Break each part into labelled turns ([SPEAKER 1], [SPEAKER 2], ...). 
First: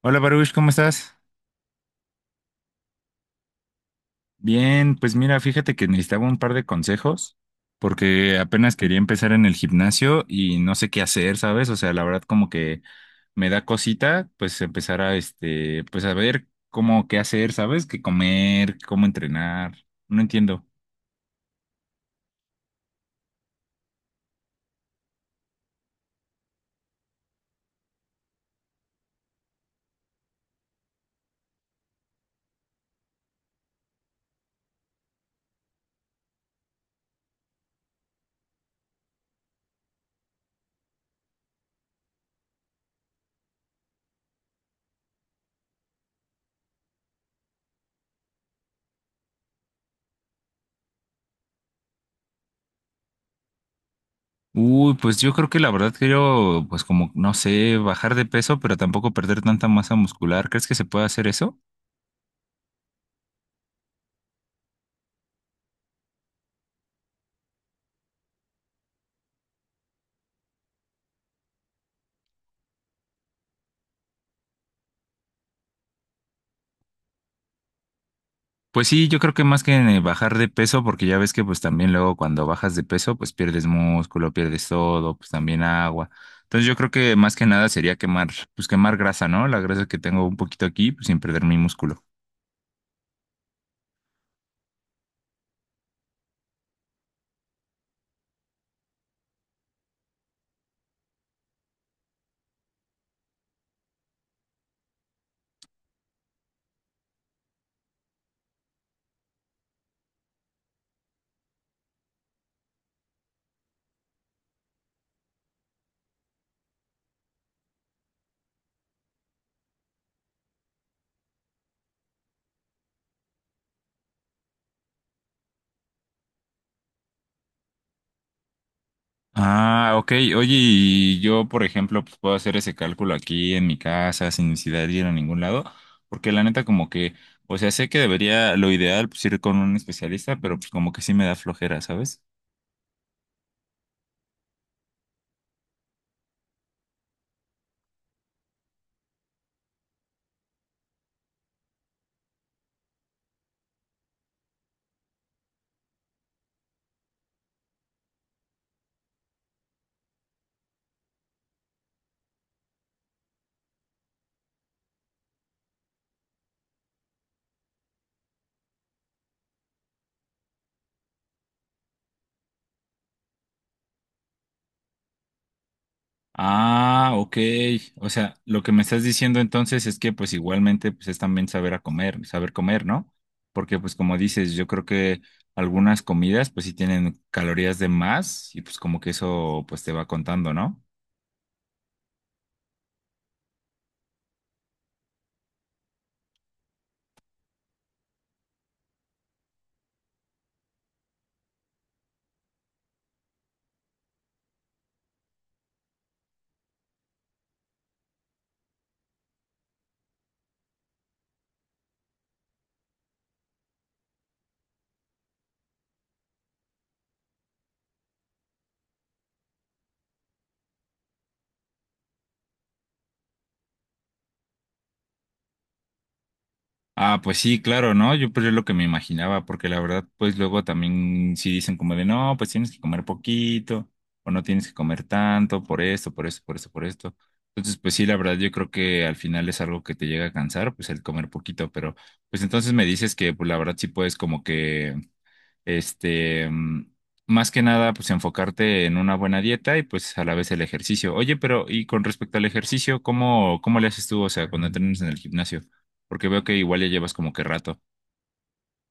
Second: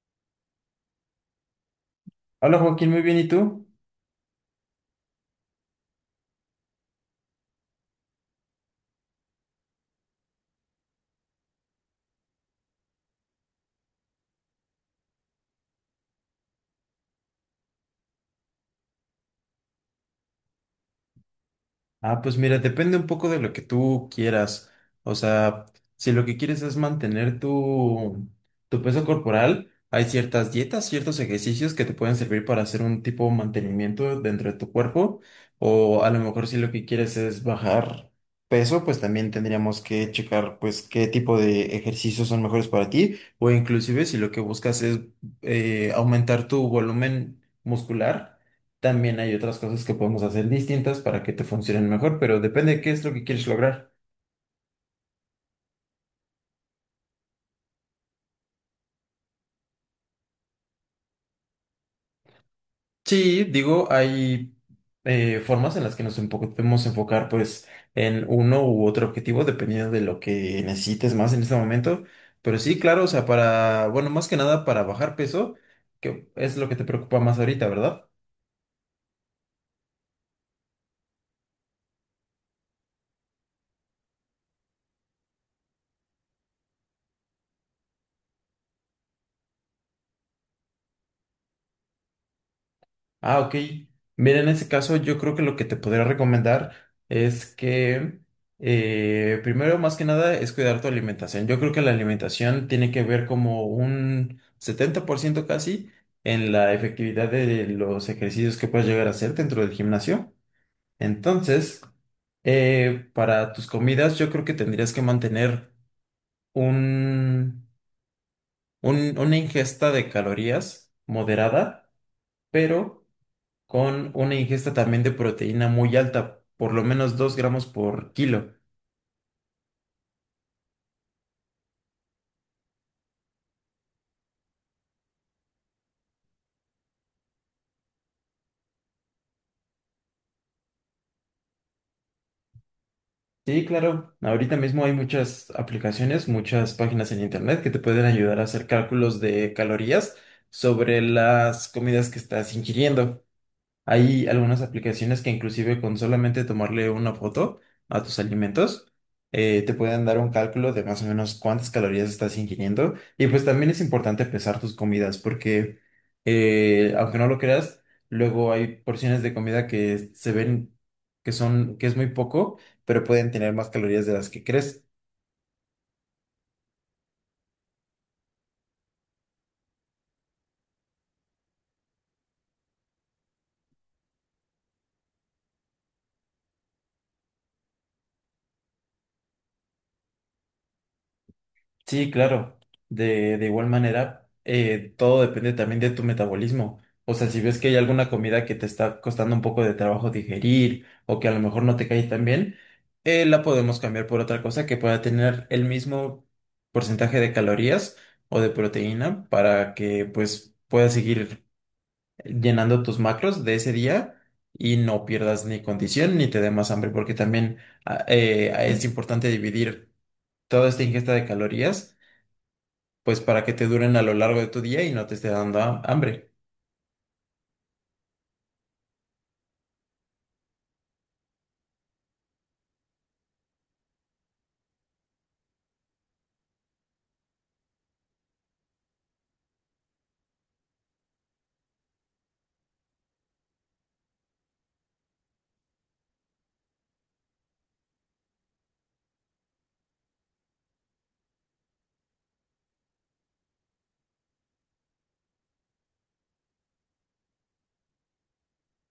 [SPEAKER 1] Hola Baruch, ¿cómo estás?
[SPEAKER 2] Hola Joaquín, muy bien, ¿y tú?
[SPEAKER 1] Bien, pues mira, fíjate que necesitaba un par de consejos porque apenas quería empezar en el gimnasio y no sé qué hacer, ¿sabes? O sea, la verdad como que me da cosita pues empezar a este, pues a ver cómo qué hacer, ¿sabes? Qué comer, cómo entrenar. No entiendo.
[SPEAKER 2] Ah, pues mira, depende un poco de lo que tú quieras. O sea, si lo que quieres es mantener tu peso corporal, hay ciertas dietas, ciertos ejercicios que te pueden servir para hacer un tipo de mantenimiento dentro de tu cuerpo. O a lo mejor si lo que quieres es bajar peso, pues también tendríamos que checar pues qué tipo de ejercicios son mejores para ti. O inclusive si lo que buscas es aumentar tu volumen muscular. También hay otras cosas que podemos hacer distintas para que te funcionen mejor, pero depende de qué es lo que quieres lograr.
[SPEAKER 1] Uy, pues yo creo que la verdad quiero pues como no sé, bajar de peso, pero tampoco perder tanta masa muscular. ¿Crees que se puede hacer eso?
[SPEAKER 2] Sí, digo, hay formas en las que podemos enfocar pues en uno u otro objetivo dependiendo de lo que necesites más en este momento. Pero sí, claro, o sea, para, bueno, más que nada para bajar peso, que es lo que te preocupa más ahorita, ¿verdad?
[SPEAKER 1] Pues sí, yo creo que más que en el bajar de peso, porque ya ves que pues también luego cuando bajas de peso, pues pierdes músculo, pierdes todo, pues también agua. Entonces yo creo que más que nada sería quemar, pues quemar grasa, ¿no? La grasa que tengo un poquito aquí, pues sin perder mi músculo.
[SPEAKER 2] Ah, ok. Mira, en ese caso yo creo que lo que te podría recomendar es que primero, más que nada, es cuidar tu alimentación. Yo creo que la alimentación tiene que ver como un 70% casi en la efectividad de los ejercicios que puedes llegar a hacer dentro del gimnasio. Entonces, para tus comidas, yo creo que tendrías que mantener un, una ingesta de calorías moderada, pero con una ingesta también de proteína muy alta, por lo menos 2 gramos por kilo.
[SPEAKER 1] Ah, ok. Oye, y yo, por ejemplo, pues puedo hacer ese cálculo aquí en mi casa sin necesidad de ir a ningún lado, porque la neta como que, o sea, sé que debería, lo ideal, pues ir con un especialista, pero pues como que sí me da flojera, ¿sabes?
[SPEAKER 2] Sí, claro, ahorita mismo hay muchas aplicaciones, muchas páginas en internet que te pueden ayudar a hacer cálculos de calorías sobre las comidas que estás ingiriendo. Hay algunas aplicaciones que inclusive con solamente tomarle una foto a tus alimentos, te pueden dar un cálculo de más o menos cuántas calorías estás ingiriendo. Y pues también es importante pesar tus comidas porque, aunque no lo creas, luego hay porciones de comida que se ven que es muy poco, pero pueden tener más calorías de las que crees.
[SPEAKER 1] Ah, ok. O sea, lo que me estás diciendo entonces es que pues igualmente pues es también saber a comer, saber comer, ¿no? Porque pues como dices, yo creo que algunas comidas pues sí tienen calorías de más y pues como que eso pues te va contando, ¿no?
[SPEAKER 2] Sí, claro. De igual manera, todo depende también de tu metabolismo. O sea, si ves que hay alguna comida que te está costando un poco de trabajo digerir o que a lo mejor no te cae tan bien, la podemos cambiar por otra cosa que pueda tener el mismo porcentaje de calorías o de proteína para que pues puedas seguir llenando tus macros de ese día y no pierdas ni condición ni te dé más hambre, porque también es importante dividir toda esta ingesta de calorías pues para que te duren a lo largo de tu día y no te esté dando hambre.
[SPEAKER 1] Ah, pues sí, claro, ¿no? Yo pues es lo que me imaginaba, porque la verdad, pues luego también sí dicen como de, no, pues tienes que comer poquito, o no tienes que comer tanto, por esto, por esto, por esto, por esto. Entonces, pues sí, la verdad, yo creo que al final es algo que te llega a cansar, pues el comer poquito, pero pues entonces me dices que, pues la verdad sí puedes como que este, más que nada, pues enfocarte en una buena dieta y pues a la vez el ejercicio. Oye, pero y con respecto al ejercicio, ¿cómo le haces tú? O sea, cuando entrenas en el gimnasio, porque veo que igual ya llevas como que rato.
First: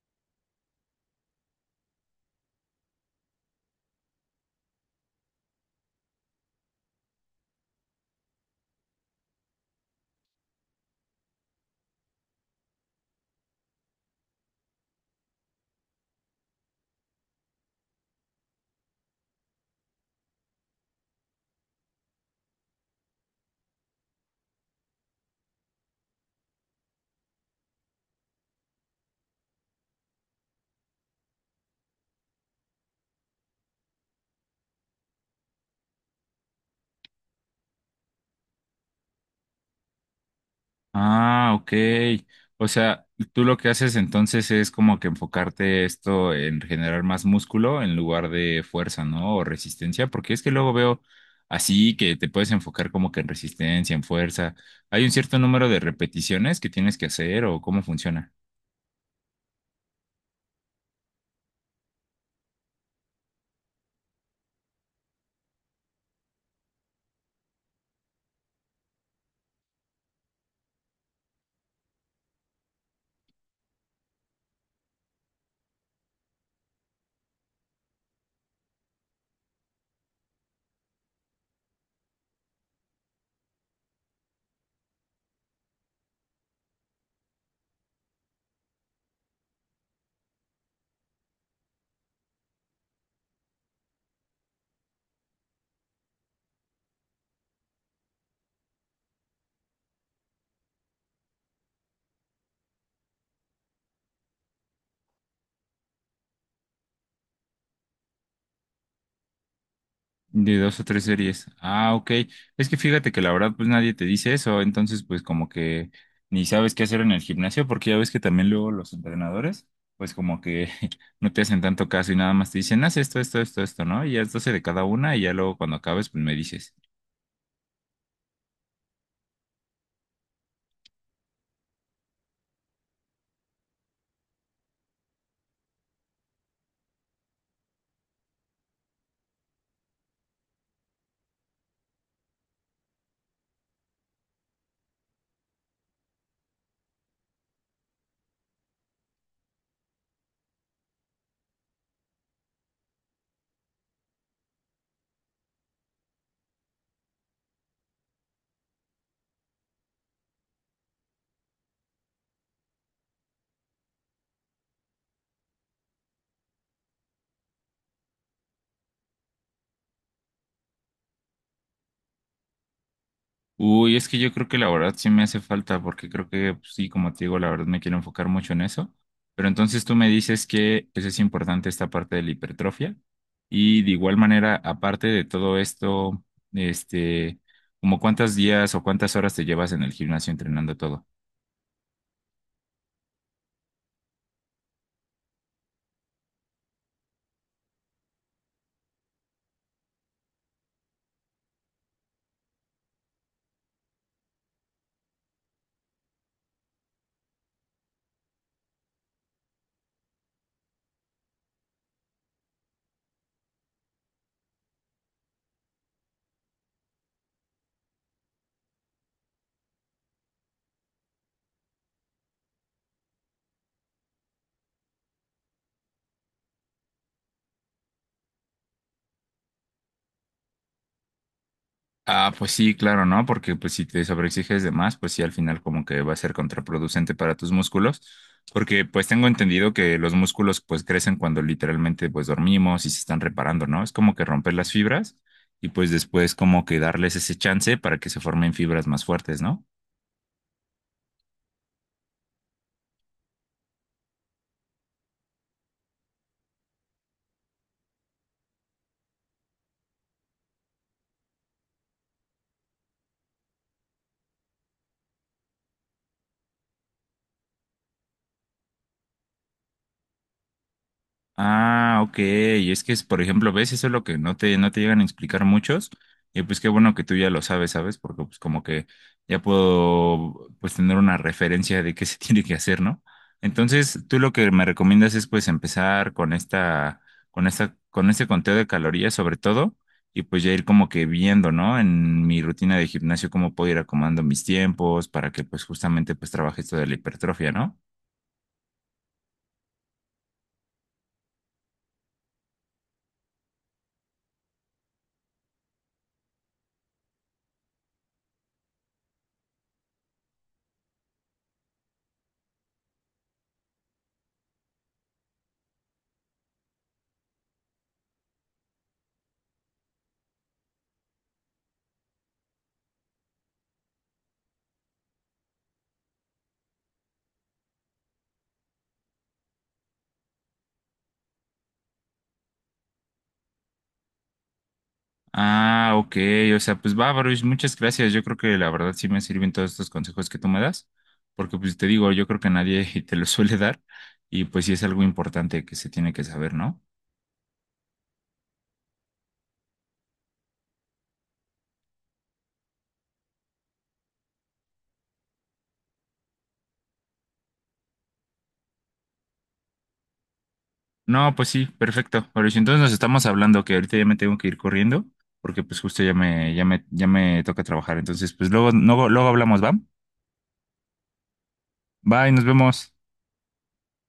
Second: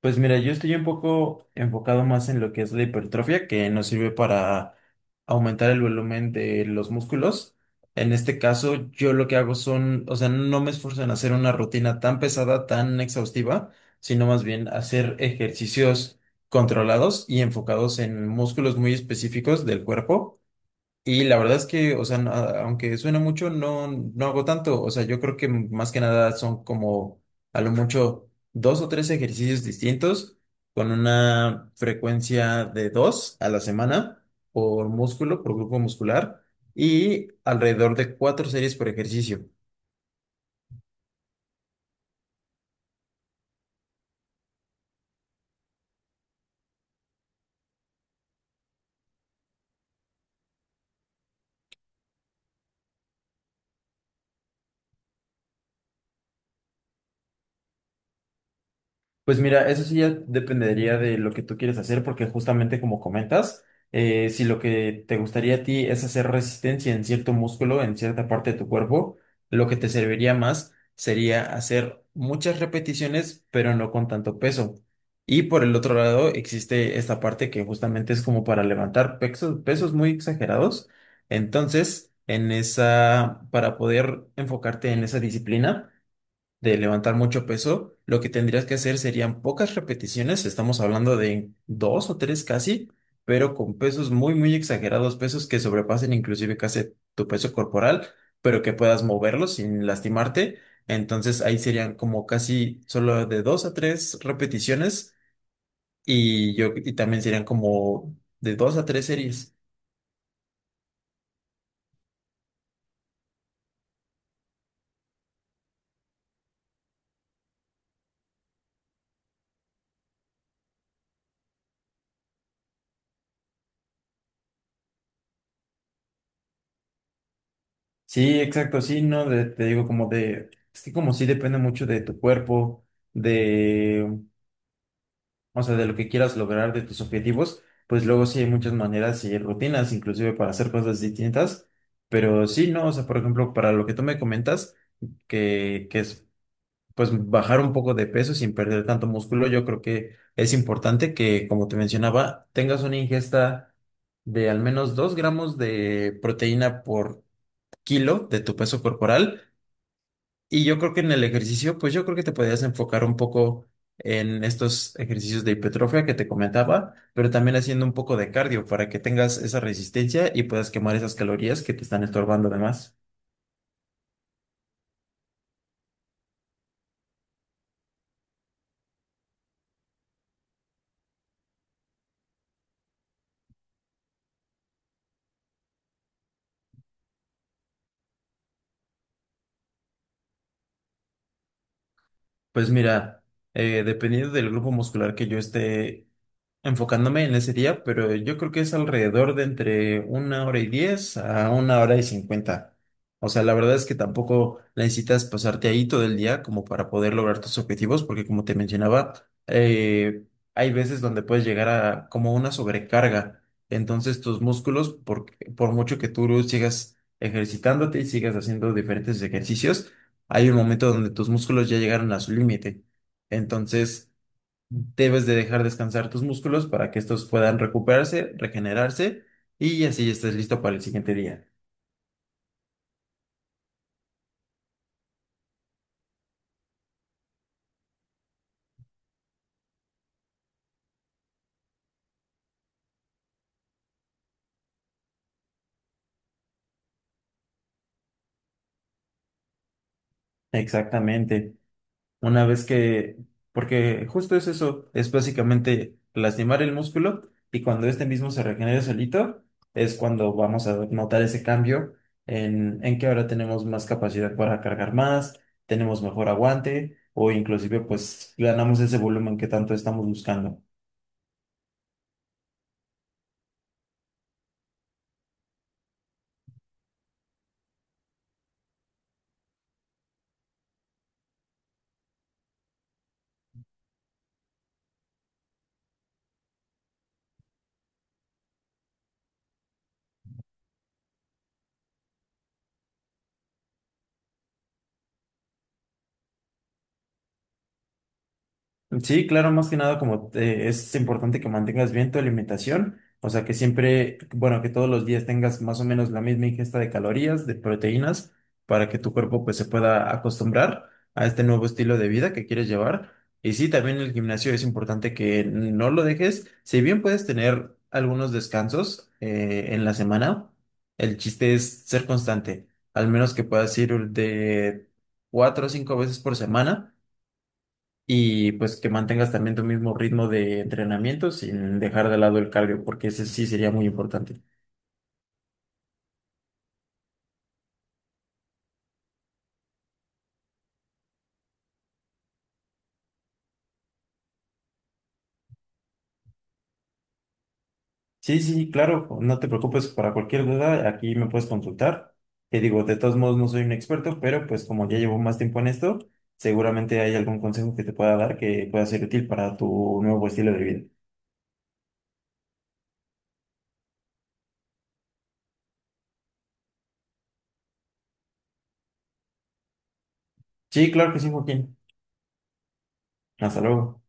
[SPEAKER 2] Pues mira, yo estoy un poco enfocado más en lo que es la hipertrofia, que nos sirve para aumentar el volumen de los músculos. En este caso, yo lo que hago son, o sea, no me esfuerzo en hacer una rutina tan pesada, tan exhaustiva, sino más bien hacer ejercicios controlados y enfocados en músculos muy específicos del cuerpo. Y la verdad es que, o sea, aunque suena mucho, no, no hago tanto. O sea, yo creo que más que nada son como a lo mucho dos o tres ejercicios distintos con una frecuencia de dos a la semana por músculo, por grupo muscular y alrededor de cuatro series por ejercicio.
[SPEAKER 1] Ah, ok. O sea, tú lo que haces entonces es como que enfocarte esto en generar más músculo en lugar de fuerza, ¿no? O resistencia, porque es que luego veo así que te puedes enfocar como que en resistencia, en fuerza. ¿Hay un cierto número de repeticiones que tienes que hacer o cómo funciona?
[SPEAKER 2] Pues mira, eso sí ya dependería de lo que tú quieres hacer, porque justamente como comentas, si lo que te gustaría a ti es hacer resistencia en cierto músculo, en cierta parte de tu cuerpo, lo que te serviría más sería hacer muchas repeticiones, pero no con tanto peso. Y por el otro lado, existe esta parte que justamente es como para levantar pesos, pesos muy exagerados. Entonces, en esa, para poder enfocarte en esa disciplina, de levantar mucho peso, lo que tendrías que hacer serían pocas repeticiones, estamos hablando de dos o tres casi, pero con pesos muy, muy exagerados, pesos que sobrepasen inclusive casi tu peso corporal, pero que puedas moverlos sin lastimarte. Entonces ahí serían como casi solo de dos a tres repeticiones y yo y también serían como de dos a tres series.
[SPEAKER 1] De dos o tres series. Ah, ok. Es que fíjate que la verdad, pues nadie te dice eso, entonces pues como que ni sabes qué hacer en el gimnasio, porque ya ves que también luego los entrenadores, pues como que no te hacen tanto caso y nada más te dicen, haz esto, esto, esto, esto, ¿no? Y haz 12 de cada una y ya luego cuando acabes, pues me dices.
[SPEAKER 2] Sí, exacto, sí, no, te digo como de, es que como sí depende mucho de tu cuerpo, de o sea, de lo que quieras lograr, de tus objetivos, pues luego sí hay muchas maneras y rutinas, inclusive para hacer cosas distintas, pero sí, no, o sea, por ejemplo, para lo que tú me comentas, que es, pues, bajar un poco de peso sin perder tanto músculo, yo creo que es importante que, como te mencionaba, tengas una ingesta de al menos 2 gramos de proteína por kilo de tu peso corporal y yo creo que en el ejercicio, pues yo creo que te podías enfocar un poco en estos ejercicios de hipertrofia que te comentaba, pero también haciendo un poco de cardio para que tengas esa resistencia y puedas quemar esas calorías que te están estorbando además.
[SPEAKER 1] Uy, es que yo creo que la verdad sí me hace falta, porque creo que pues, sí, como te digo, la verdad me quiero enfocar mucho en eso. Pero entonces tú me dices que pues, es importante esta parte de la hipertrofia. Y de igual manera, aparte de todo esto, este, como cuántos días o cuántas horas te llevas en el gimnasio entrenando todo.
[SPEAKER 2] Pues mira, dependiendo del grupo muscular que yo esté enfocándome en ese día, pero yo creo que es alrededor de entre 1 hora y 10 a 1 hora y 50. O sea, la verdad es que tampoco necesitas pasarte ahí todo el día como para poder lograr tus objetivos, porque como te mencionaba, eh, hay veces donde puedes llegar a como una sobrecarga. Entonces tus músculos, por mucho que tú sigas ejercitándote y sigas haciendo diferentes ejercicios, hay un momento donde tus músculos ya llegaron a su límite. Entonces, debes de dejar descansar tus músculos para que estos puedan recuperarse, regenerarse y así estés listo para el siguiente día.
[SPEAKER 1] Ah, pues sí, claro, ¿no? Porque pues si te sobreexiges de más, pues sí, al final como que va a ser contraproducente para tus músculos, porque pues tengo entendido que los músculos pues crecen cuando literalmente pues dormimos y se están reparando, ¿no? Es como que romper las fibras y pues después como que darles ese chance para que se formen fibras más fuertes, ¿no?
[SPEAKER 2] Exactamente. Una vez que, porque justo es eso, es básicamente lastimar el músculo y cuando este mismo se regenere solito, es cuando vamos a notar ese cambio en que ahora tenemos más capacidad para cargar más, tenemos mejor aguante o inclusive pues ganamos ese volumen que tanto estamos buscando.
[SPEAKER 1] Ah, ok. Y es que es, por ejemplo, ves, eso es lo que no te llegan a explicar muchos. Y pues qué bueno que tú ya lo sabes, ¿sabes? Porque pues como que ya puedo pues tener una referencia de qué se tiene que hacer, ¿no? Entonces, tú lo que me recomiendas es pues empezar con esta, con este conteo de calorías sobre todo, y pues ya ir como que viendo, ¿no? En mi rutina de gimnasio, cómo puedo ir acomodando mis tiempos para que pues justamente pues trabaje esto de la hipertrofia, ¿no?
[SPEAKER 2] Sí, claro, más que nada como es importante que mantengas bien tu alimentación, o sea que siempre, bueno, que todos los días tengas más o menos la misma ingesta de calorías, de proteínas, para que tu cuerpo pues se pueda acostumbrar a este nuevo estilo de vida que quieres llevar. Y sí, también el gimnasio es importante que no lo dejes, si bien puedes tener algunos descansos en la semana, el chiste es ser constante, al menos que puedas ir de cuatro o cinco veces por semana y pues que mantengas también tu mismo ritmo de entrenamiento sin dejar de lado el cardio, porque ese sí sería muy importante.
[SPEAKER 1] Ah, ok, o sea, pues va, Baruch, muchas gracias. Yo creo que la verdad sí me sirven todos estos consejos que tú me das, porque pues te digo, yo creo que nadie te los suele dar y pues sí es algo importante que se tiene que saber, ¿no?
[SPEAKER 2] Sí, sí, claro, no te preocupes para cualquier duda, aquí me puedes consultar. Te digo, de todos modos no soy un experto, pero pues como ya llevo más tiempo en esto, seguramente hay algún consejo que te pueda dar que pueda ser útil para tu nuevo estilo de vida.
[SPEAKER 1] No, pues sí, perfecto, Baruch. Entonces nos estamos hablando que ahorita ya me tengo que ir corriendo, porque pues justo ya me toca trabajar. Entonces, pues luego, luego, luego hablamos, ¿va?
[SPEAKER 2] Sí, claro que sí, Joaquín.
[SPEAKER 1] Bye, nos vemos.
[SPEAKER 2] Hasta luego.